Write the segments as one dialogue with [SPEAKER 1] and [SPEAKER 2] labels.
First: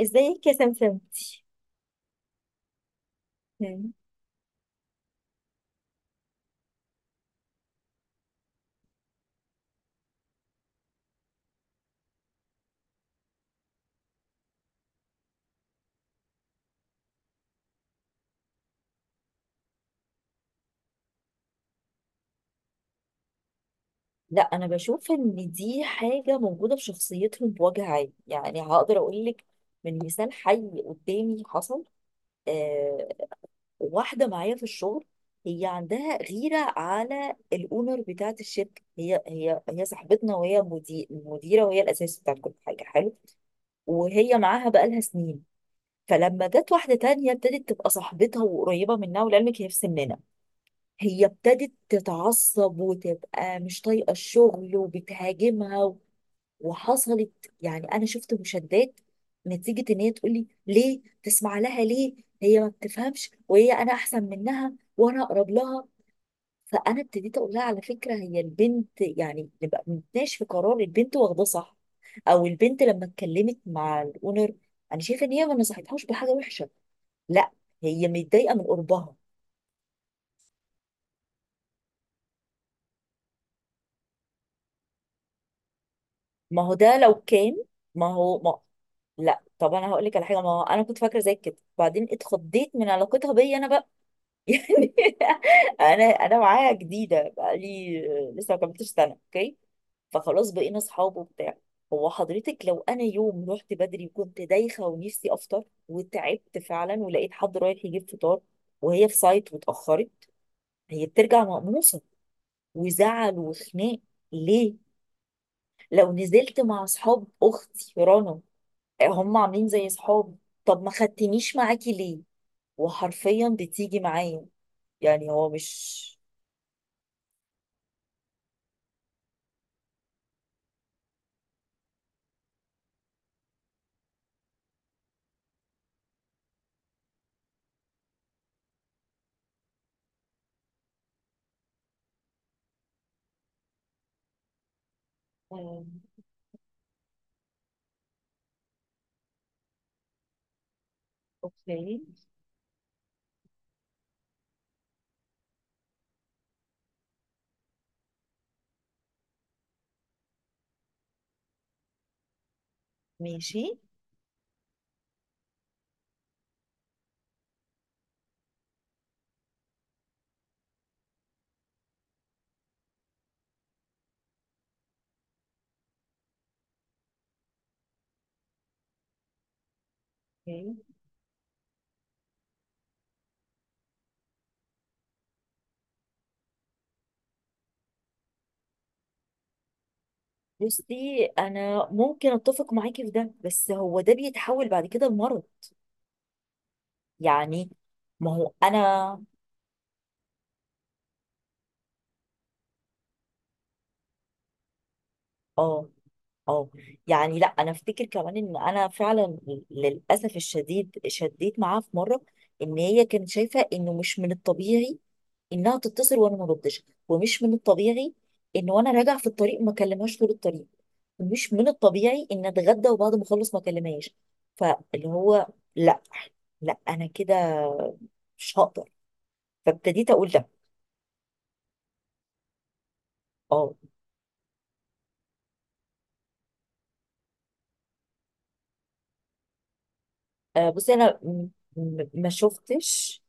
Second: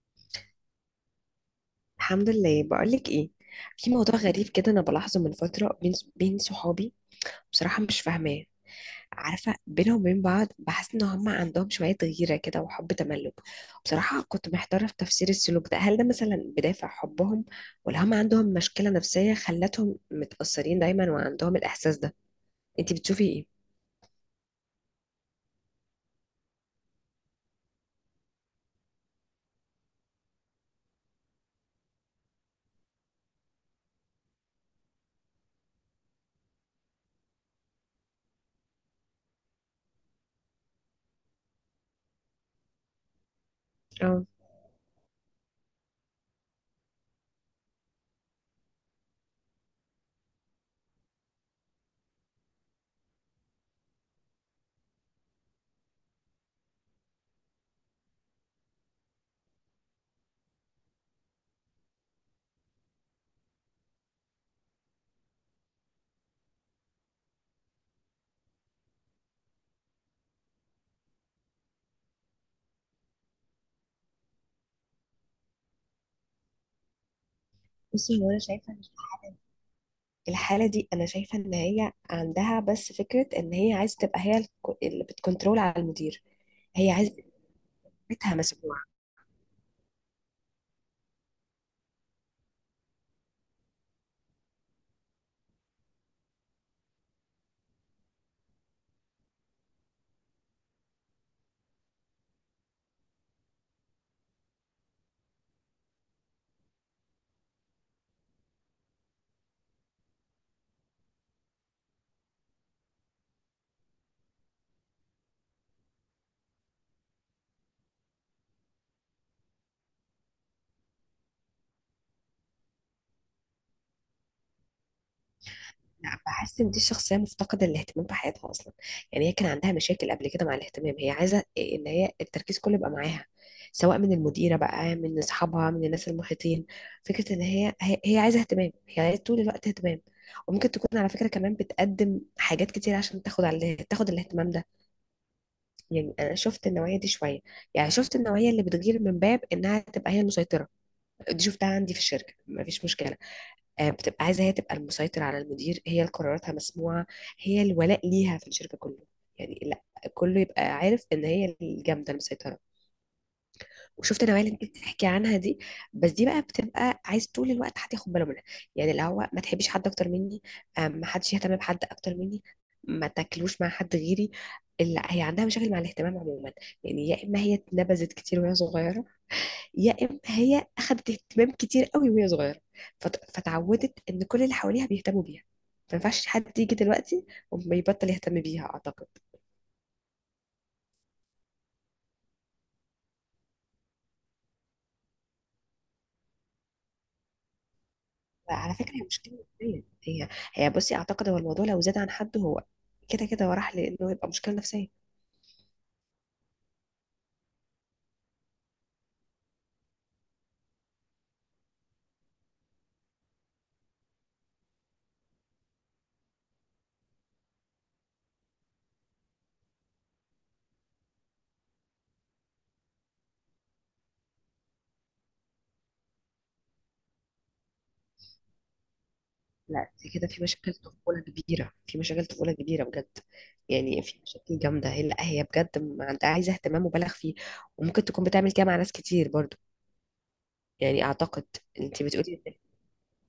[SPEAKER 1] ازيك يا سمسم؟
[SPEAKER 2] الحمد لله. بقولك ايه، في موضوع غريب كده انا بلاحظه من فتره بين صحابي. بصراحه مش فاهماه. عارفه بينهم وبين بعض بحس ان هم عندهم شويه غيره كده وحب تملك. بصراحه كنت محتاره في تفسير السلوك ده، هل ده مثلا بدافع حبهم، ولا هم عندهم مشكله نفسيه خلتهم متاثرين دايما وعندهم الاحساس ده. انتي بتشوفي ايه؟
[SPEAKER 1] لا، انا بشوف ان دي حاجه موجوده في شخصيتهم بوجه عام، يعني هقدر اقول لك من مثال حي قدامي حصل. آه. واحده معايا في الشغل. هي عندها غيره على الاونر بتاعه الشركه، هي صاحبتنا، وهي مديره، وهي الاساس بتاع كل حاجه حلو.
[SPEAKER 2] اه،
[SPEAKER 1] وهي معاها بقالها سنين. فلما جت واحده تانية ابتدت تبقى صاحبتها وقريبه منها، ولعلمك هي في سننا. هي ابتدت تتعصب وتبقى مش طايقة الشغل وبتهاجمها وحصلت. يعني أنا شفت مشادات نتيجة إن هي تقولي ليه تسمع لها، ليه هي ما بتفهمش، وهي أنا أحسن منها وأنا أقرب لها. فأنا ابتديت أقول لها على فكرة هي البنت، يعني نبقى بنتناقش في قرار البنت واخداه صح، أو البنت لما اتكلمت مع الأونر، أنا شايفة إن هي ما نصحتهاش بحاجة وحشة. لا، هي
[SPEAKER 2] بصي هو انا
[SPEAKER 1] متضايقه من
[SPEAKER 2] شايفه إن
[SPEAKER 1] قربها.
[SPEAKER 2] الحاله دي، انا شايفه ان هي عندها بس فكره ان هي عايزه تبقى هي اللي بتكنترول على المدير.
[SPEAKER 1] ما هو
[SPEAKER 2] هي
[SPEAKER 1] ده لو
[SPEAKER 2] عايزه
[SPEAKER 1] كان، ما
[SPEAKER 2] بيتها
[SPEAKER 1] هو ما،
[SPEAKER 2] مسموع.
[SPEAKER 1] لا طب انا هقول لك على حاجه، ما هو انا كنت فاكره زي كده، وبعدين اتخضيت من علاقتها بيا انا بقى. يعني انا معاها جديده بقى، لي لسه ما كملتش سنه، اوكي. فخلاص بقينا اصحاب وبتاع. هو حضرتك لو انا يوم رحت بدري وكنت دايخه ونفسي افطر وتعبت فعلا، ولقيت حد رايح يجيب فطار، وهي في سايت واتاخرت، هي بترجع مقموصه وزعل وخناق، ليه؟ لو نزلت مع اصحاب اختي رنا هم عاملين زي صحاب، طب ما خدتنيش معاكي ليه؟ وحرفيا بتيجي معايا. يعني هو مش.
[SPEAKER 2] لا، بحس ان دي الشخصيه مفتقده الاهتمام في حياتها اصلا. يعني هي كان عندها مشاكل قبل كده مع الاهتمام، هي عايزه ان هي التركيز كله يبقى معاها، سواء من المديره بقى، من اصحابها، من الناس المحيطين. فكره ان هي هي عايزه اهتمام، هي عايزه طول الوقت اهتمام. وممكن تكون على فكره كمان بتقدم حاجات كتير عشان تاخد الاهتمام ده.
[SPEAKER 1] مم.
[SPEAKER 2] يعني انا شفت النوعيه دي شويه. يعني شفت النوعيه اللي بتغير من باب انها تبقى هي المسيطره. دي شفتها عندي
[SPEAKER 1] اوكي.
[SPEAKER 2] في الشركه، مفيش مشكله. آه، بتبقى عايزة هي تبقى المسيطر على المدير، هي اللي قراراتها مسموعة، هي الولاء ليها في الشركة كله. يعني لا، كله يبقى عارف ان هي الجامدة المسيطرة.
[SPEAKER 1] ماشي.
[SPEAKER 2] وشفت النوعية اللي انت بتحكي عنها دي، بس دي بقى بتبقى عايز طول الوقت حد ياخد باله منها. يعني اللي هو ما تحبيش حد اكتر مني، آه، ما حدش يهتم بحد اكتر مني، ما تاكلوش مع حد غيري. لا، هي عندها مشاكل مع الاهتمام عموما. يعني يا اما هي اتنبذت كتير وهي صغيرة، يا اما هي
[SPEAKER 1] اوكي.
[SPEAKER 2] اخذت اهتمام كتير قوي وهي صغيره. فتعودت ان كل اللي حواليها بيهتموا بيها، ما ينفعش حد يجي دلوقتي وما يبطل يهتم بيها اعتقد.
[SPEAKER 1] بصي انا ممكن اتفق معاكي في ده، بس هو ده بيتحول بعد كده لمرض. يعني. ما هو
[SPEAKER 2] على
[SPEAKER 1] انا.
[SPEAKER 2] فكره هي مشكله نفسيه هي. هي بصي اعتقد هو الموضوع لو زاد عن حد، هو كده كده هو راح لانه يبقى مشكله نفسيه.
[SPEAKER 1] اه، اه. يعني لا، انا افتكر كمان ان انا فعلا للاسف الشديد شديت معاها في مره، ان هي كانت شايفه انه مش من الطبيعي انها تتصل وانا ما ردش، ومش من الطبيعي ان وانا راجعه في الطريق ما اكلمهاش طول الطريق، ومش من الطبيعي ان اتغدى وبعد ما اخلص ما اكلمهاش، فاللي هو لا، لا انا كده مش هقدر،
[SPEAKER 2] لا دي
[SPEAKER 1] فابتديت
[SPEAKER 2] كده
[SPEAKER 1] اقول
[SPEAKER 2] في
[SPEAKER 1] لا.
[SPEAKER 2] مشاكل طفوله كبيره، في مشاكل طفوله كبيره بجد.
[SPEAKER 1] اه.
[SPEAKER 2] يعني في مشاكل جامده هي، لا هي بجد ما عندها، عايزه اهتمام مبالغ فيه، وممكن تكون بتعمل كده مع ناس كتير برضو.
[SPEAKER 1] بصي
[SPEAKER 2] يعني
[SPEAKER 1] انا
[SPEAKER 2] اعتقد، انت
[SPEAKER 1] ما
[SPEAKER 2] بتقولي،
[SPEAKER 1] شفتش.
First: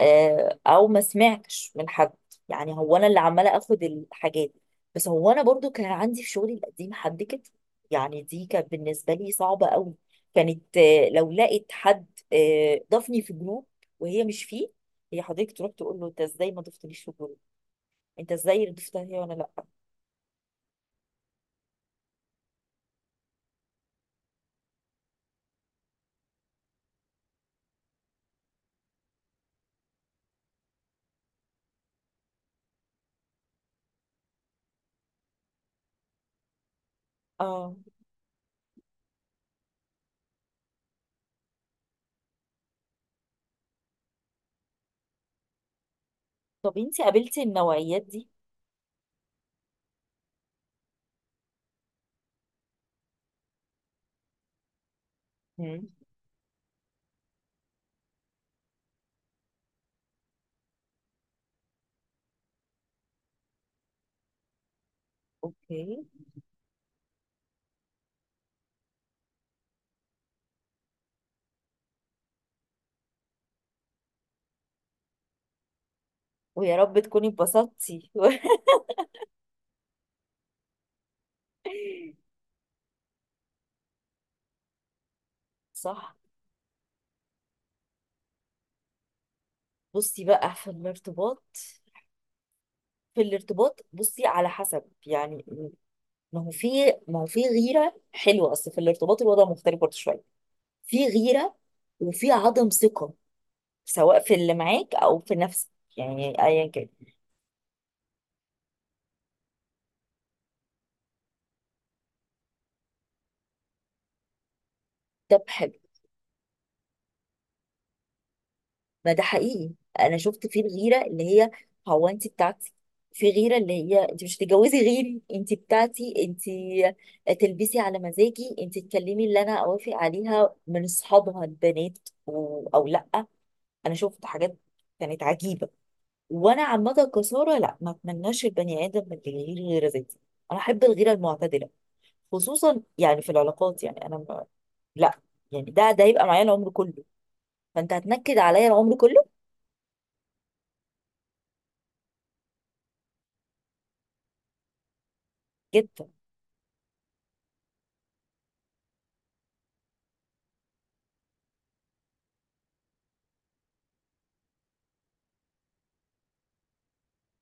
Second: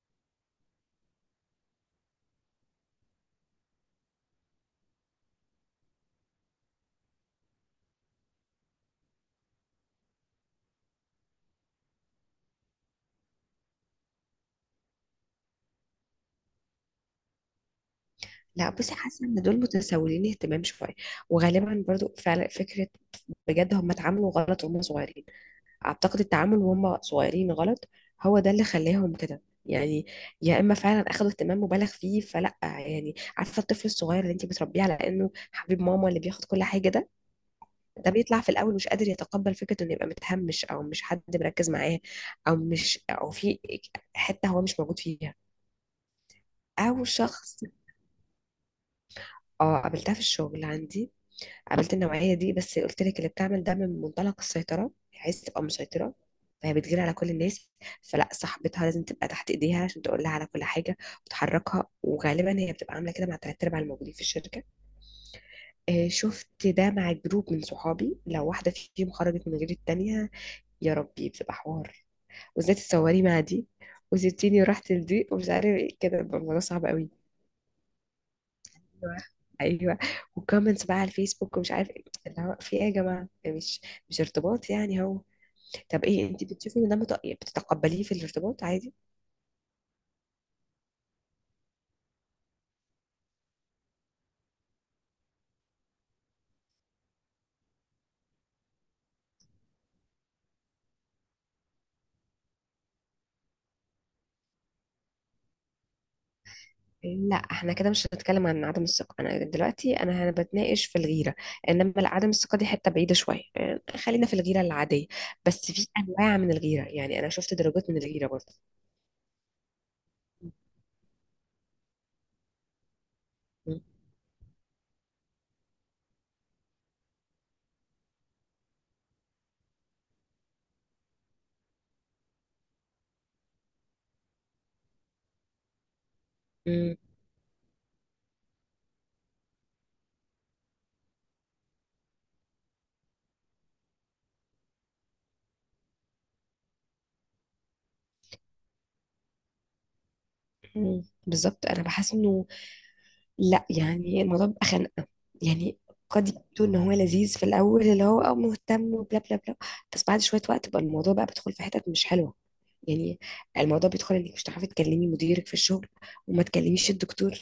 [SPEAKER 1] او ما سمعتش من حد. يعني هو انا اللي عماله اخد الحاجات، بس هو انا برضو كان عندي في شغلي القديم حد كده. يعني دي كانت بالنسبه لي صعبه قوي. كانت لو لقيت حد ضافني في جروب وهي مش فيه، هي حضرتك تروح تقول له انت ازاي ما ضفتنيش في جروب، انت ازاي
[SPEAKER 2] لا بصي
[SPEAKER 1] ضفتها هي
[SPEAKER 2] حاسه
[SPEAKER 1] وانا
[SPEAKER 2] ان دول
[SPEAKER 1] لا.
[SPEAKER 2] متسولين اهتمام شويه، وغالبا برضو فعلا فكره، بجد هم اتعاملوا غلط وهم صغيرين. اعتقد التعامل وهم صغيرين غلط، هو ده اللي خلاهم كده يعني. يا اما فعلا اخذوا اهتمام مبالغ فيه، فلا يعني، عارفه الطفل الصغير اللي انت بتربيه على انه حبيب ماما اللي بياخد كل حاجه ده،
[SPEAKER 1] اه،
[SPEAKER 2] ده بيطلع في الاول مش قادر يتقبل فكره انه يبقى متهمش، او مش حد مركز معاه، او مش، او في حته هو مش موجود فيها.
[SPEAKER 1] طب انت
[SPEAKER 2] او
[SPEAKER 1] قابلتي
[SPEAKER 2] شخص،
[SPEAKER 1] النوعيات دي؟
[SPEAKER 2] اه قابلتها في الشغل عندي. قابلت النوعية دي بس قلت لك اللي بتعمل ده من منطلق السيطرة، هي عايزة تبقى
[SPEAKER 1] مم.
[SPEAKER 2] مسيطرة. فهي بتجري على كل الناس، فلا صاحبتها لازم تبقى تحت ايديها عشان تقول لها على كل حاجة وتحركها. وغالبا هي بتبقى عاملة كده مع تلات ارباع الموجودين في الشركة.
[SPEAKER 1] اوكي.
[SPEAKER 2] آه، شفت ده مع جروب من صحابي، لو واحدة فيهم خرجت من غير التانية، يا ربي بتبقى حوار. وازاي تتصوري مع دي وسبتيني ورحت لدي ومش عارف ايه، كده بيبقى الموضوع
[SPEAKER 1] ويا
[SPEAKER 2] صعب
[SPEAKER 1] رب
[SPEAKER 2] قوي.
[SPEAKER 1] تكوني اتبسطتي.
[SPEAKER 2] ايوه، ايوه. وكومنتس بقى على الفيسبوك ومش عارف ايه، اللي هو في ايه يا جماعه؟ مش، مش ارتباط، يعني هو. طب
[SPEAKER 1] صح.
[SPEAKER 2] ايه، انت بتشوفي ان ده بتتقبليه في الارتباط عادي؟
[SPEAKER 1] بصي بقى في الارتباط، في الارتباط بصي على حسب يعني، ما هو في، ما هو في غيرة حلوة، أصل في الارتباط الوضع مختلف برضه شوية. في غيرة وفي عدم ثقة، سواء في اللي معاك أو في نفسك، يعني أيا كان.
[SPEAKER 2] لا احنا كده مش هنتكلم عن عدم الثقه، انا دلوقتي انا هنا بتناقش في الغيره. انما لا، عدم الثقه دي حته بعيده شويه، يعني خلينا في الغيره العاديه.
[SPEAKER 1] طب حلو.
[SPEAKER 2] بس في انواع من الغيره، يعني انا شفت درجات من الغيره برضه.
[SPEAKER 1] ما ده حقيقي، أنا شفت في الغيرة اللي هي هو أنت بتاعتي، في غيرة اللي
[SPEAKER 2] م-
[SPEAKER 1] هي أنت مش هتتجوزي غيري، أنت بتاعتي، أنت تلبسي على مزاجي، أنت تكلمي اللي أنا أوافق عليها من أصحابها البنات، أو لأ. انا شفت حاجات كانت عجيبه. وانا
[SPEAKER 2] م-
[SPEAKER 1] عامه كساره، لا ما اتمناش البني ادم من اللي يغير غيره ذاتي. انا احب الغيره المعتدله، خصوصا يعني في العلاقات، يعني انا ما. لا، يعني ده هيبقى معايا العمر كله، فانت هتنكد عليا العمر كله.
[SPEAKER 2] م- بالظبط انا بحس انه، لا يعني الموضوع بيبقى خنقة. يعني
[SPEAKER 1] جدا.
[SPEAKER 2] قد يبدو ان هو لذيذ في الاول اللي هو اه مهتم وبلا بلا بلا، بس بعد شوية وقت بقى الموضوع بقى بيدخل في حتت مش حلوة. يعني الموضوع بيدخل انك مش هتعرفي تكلمي مديرك في الشغل، وما تكلميش الدكتور،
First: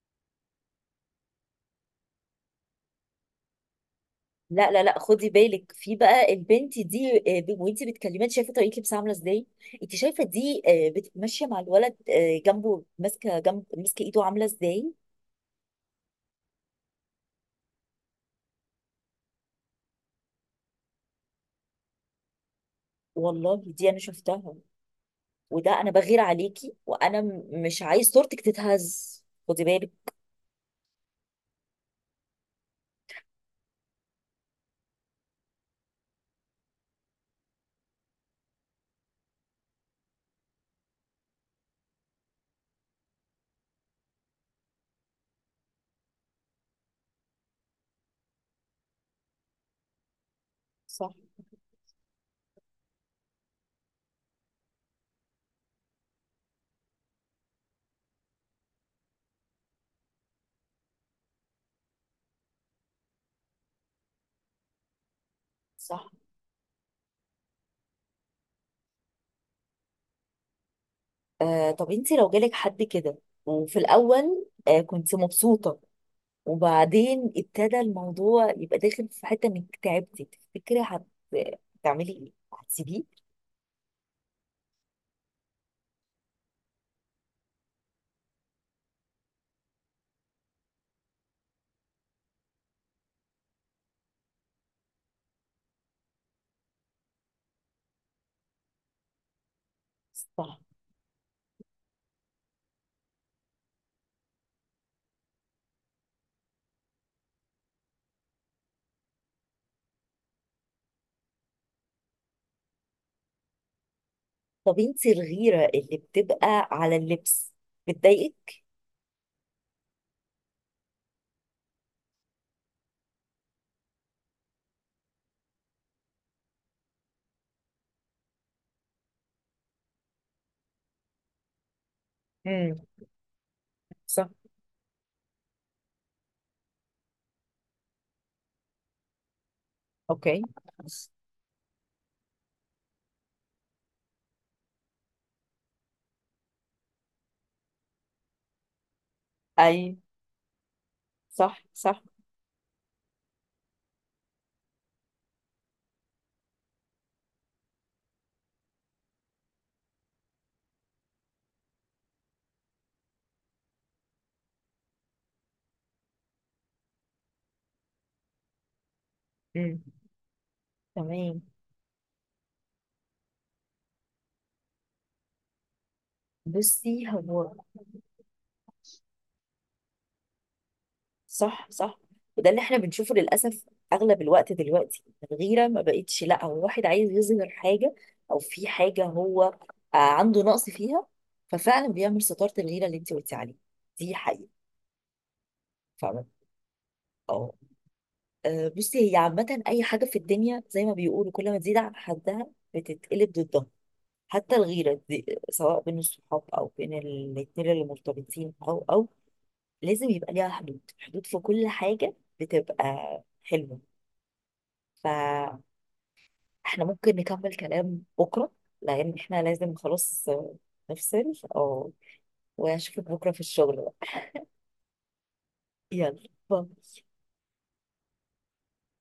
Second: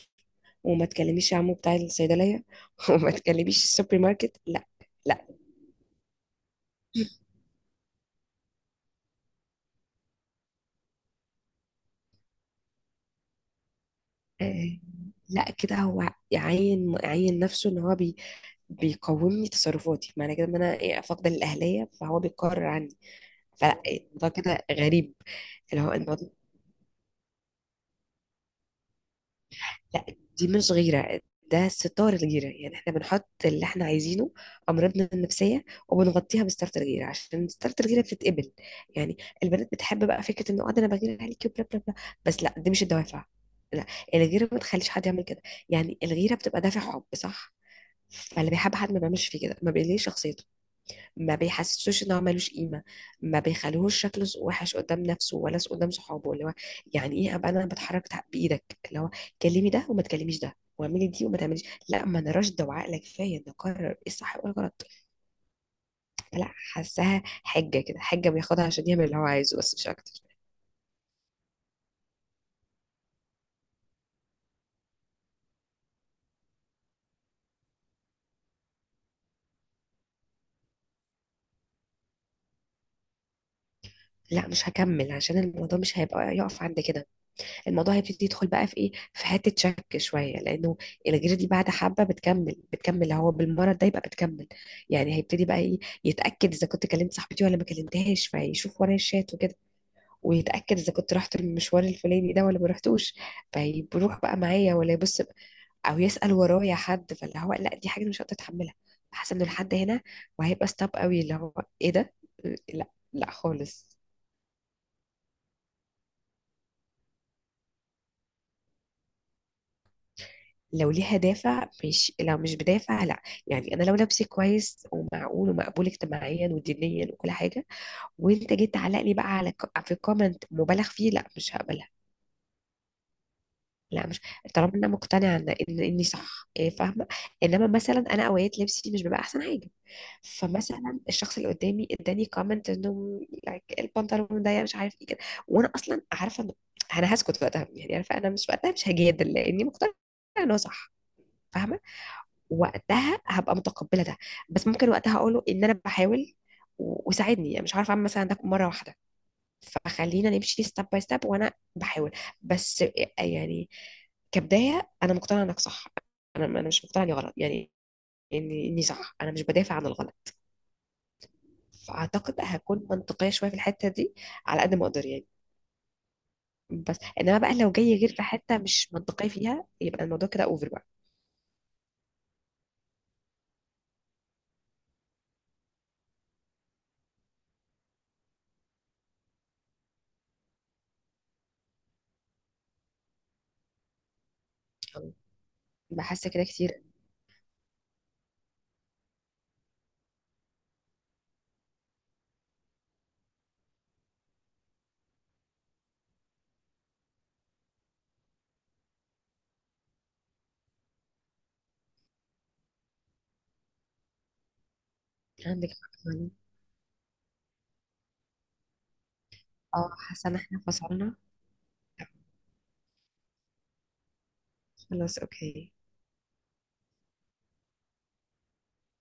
[SPEAKER 2] وما تكلميش عمو بتاع الصيدلية، وما تكلميش السوبر ماركت. لا،
[SPEAKER 1] لا لا لا،
[SPEAKER 2] لا،
[SPEAKER 1] خدي بالك في بقى البنت دي، وانت بتكلميها أنت شايفه طريقه لبسها عامله ازاي، انت شايفه دي ماشيه مع الولد، جنبه ماسكه ايده عامله
[SPEAKER 2] آه،
[SPEAKER 1] ازاي.
[SPEAKER 2] لا كده هو يعين نفسه ان هو بي بيقومني تصرفاتي، معنى كده ان انا إيه، فاقده الاهليه، فهو بيقرر عني.
[SPEAKER 1] والله دي انا
[SPEAKER 2] فالموضوع
[SPEAKER 1] شفتها،
[SPEAKER 2] كده غريب.
[SPEAKER 1] وده
[SPEAKER 2] اللي
[SPEAKER 1] انا
[SPEAKER 2] هو
[SPEAKER 1] بغير
[SPEAKER 2] الموضوع،
[SPEAKER 1] عليكي وانا مش عايز صورتك تتهز، خدي بالك.
[SPEAKER 2] لا دي مش غيرة، ده ستار الجيرة. يعني احنا بنحط اللي احنا عايزينه، أمراضنا النفسية، وبنغطيها بستارة الجيرة عشان ستارة الجيرة بتتقبل. يعني البنات بتحب بقى فكرة انه اه ده انا بغير عليكي وبلا بلا بلا. بس لا دي مش الدوافع. لا، الغيرة ما تخليش حد يعمل كده. يعني الغيرة بتبقى دافع حب صح، فاللي بيحب حد ما بيعملش فيه كده، ما بيقليش شخصيته،
[SPEAKER 1] صح،
[SPEAKER 2] ما بيحسسوش ان هو ملوش قيمه، ما بيخليهوش شكله وحش قدام نفسه، ولا قدام صحابه. اللي هو يعني ايه ابقى انا بتحرك بايدك، اللي هو كلمي ده وما تكلميش ده، واعملي دي وما تعمليش. لا ما انا راشده وعاقله كفايه ان اقرر ايه الصح وايه الغلط.
[SPEAKER 1] صح.
[SPEAKER 2] لا، حاساها حجه كده، حجه بياخدها عشان يعمل اللي هو عايزه، بس مش اكتر.
[SPEAKER 1] آه، طب انت لو جالك حد كده وفي الاول كنت مبسوطه، وبعدين ابتدى الموضوع يبقى داخل في حته انك تعبتي، تفتكري هتعملي ايه، هتسيبيه؟
[SPEAKER 2] لا مش هكمل، عشان الموضوع مش هيبقى يقف عند كده. الموضوع هيبتدي يدخل بقى في ايه، في حته شك شويه، لانه الغيره دي بعد حبه بتكمل، بتكمل هو بالمرض ده، يبقى بتكمل. يعني هيبتدي بقى ايه، يتاكد اذا كنت كلمت صاحبتي ولا ما كلمتهاش، فيشوف ورايا الشات وكده.
[SPEAKER 1] صح.
[SPEAKER 2] ويتاكد اذا كنت رحت المشوار الفلاني ده ولا ما رحتوش، فيروح بقى معايا ولا يبص، او يسال ورايا حد. فاللي هو لا، دي حاجه مش هقدر اتحملها. حاسه انه لحد هنا، وهيبقى ستاب قوي اللي هو، ايه ده؟ لا، لا خالص.
[SPEAKER 1] طب انت الغيره اللي بتبقى على اللبس بتضايقك؟
[SPEAKER 2] لو ليها دافع، مش لو مش بدافع. لا يعني انا لو لبسي كويس ومعقول ومقبول اجتماعيا ودينيا وكل حاجه، وانت جيت تعلق لي بقى على في كومنت مبالغ فيه، لا مش هقبلها.
[SPEAKER 1] امم.
[SPEAKER 2] لا مش،
[SPEAKER 1] صح.
[SPEAKER 2] طالما انا مقتنعه ان اني صح، إيه، فاهمه. انما مثلا انا اوقات لبسي مش بيبقى احسن حاجه.
[SPEAKER 1] اوكي.
[SPEAKER 2] فمثلا الشخص اللي قدامي اداني كومنت انه like البنطلون ضيق مش عارف ايه كده، وانا اصلا عارفه ان، انا هسكت وقتها، يعني عارفه انا مش وقتها مش هجادل لاني
[SPEAKER 1] اي.
[SPEAKER 2] مقتنعه انه صح.
[SPEAKER 1] صح،
[SPEAKER 2] فاهمه،
[SPEAKER 1] صح.
[SPEAKER 2] وقتها هبقى متقبله ده. بس ممكن وقتها اقوله ان انا بحاول، وساعدني، يعني مش عارفه اعمل مثلا ده مره واحده، فخلينا نمشي ستيب باي ستيب وانا بحاول. بس يعني كبدايه انا مقتنعه انك صح، انا مش مقتنعه اني غلط يعني، اني صح، انا مش بدافع
[SPEAKER 1] امم.
[SPEAKER 2] عن الغلط.
[SPEAKER 1] تمام.
[SPEAKER 2] فاعتقد هكون منطقيه شويه في الحته دي، على قد ما اقدر يعني. بس
[SPEAKER 1] بصي
[SPEAKER 2] انما
[SPEAKER 1] هو.
[SPEAKER 2] بقى لو جاي غير في حته مش منطقيه فيها، يبقى الموضوع كده اوفر بقى.
[SPEAKER 1] صح، صح، وده اللي احنا بنشوفه للأسف أغلب الوقت دلوقتي. الغيرة ما بقتش لا هو واحد عايز يظهر حاجة أو في حاجة هو عنده نقص فيها، ففعلا بيعمل ستارة الغيرة اللي انت قلتي عليها. دي حقيقة. فعلا.
[SPEAKER 2] بحس كده كتير.
[SPEAKER 1] اه. بصي هي عامة أي حاجة في الدنيا زي ما بيقولوا كل ما تزيد عن حدها بتتقلب ضدها، حتى الغيرة دي سواء بين الصحاب أو بين الاتنين اللي مرتبطين، أو لازم يبقى ليها حدود، حدود في كل حاجة بتبقى حلوة. ف
[SPEAKER 2] عندك حق يعني.
[SPEAKER 1] احنا ممكن نكمل كلام بكرة، لأن احنا لازم
[SPEAKER 2] اه،
[SPEAKER 1] خلاص
[SPEAKER 2] حاسه ان احنا فصلنا.
[SPEAKER 1] نفصل، اه. واشوفك بكرة في الشغل بقى.
[SPEAKER 2] خلاص اوكي.
[SPEAKER 1] يلا باي.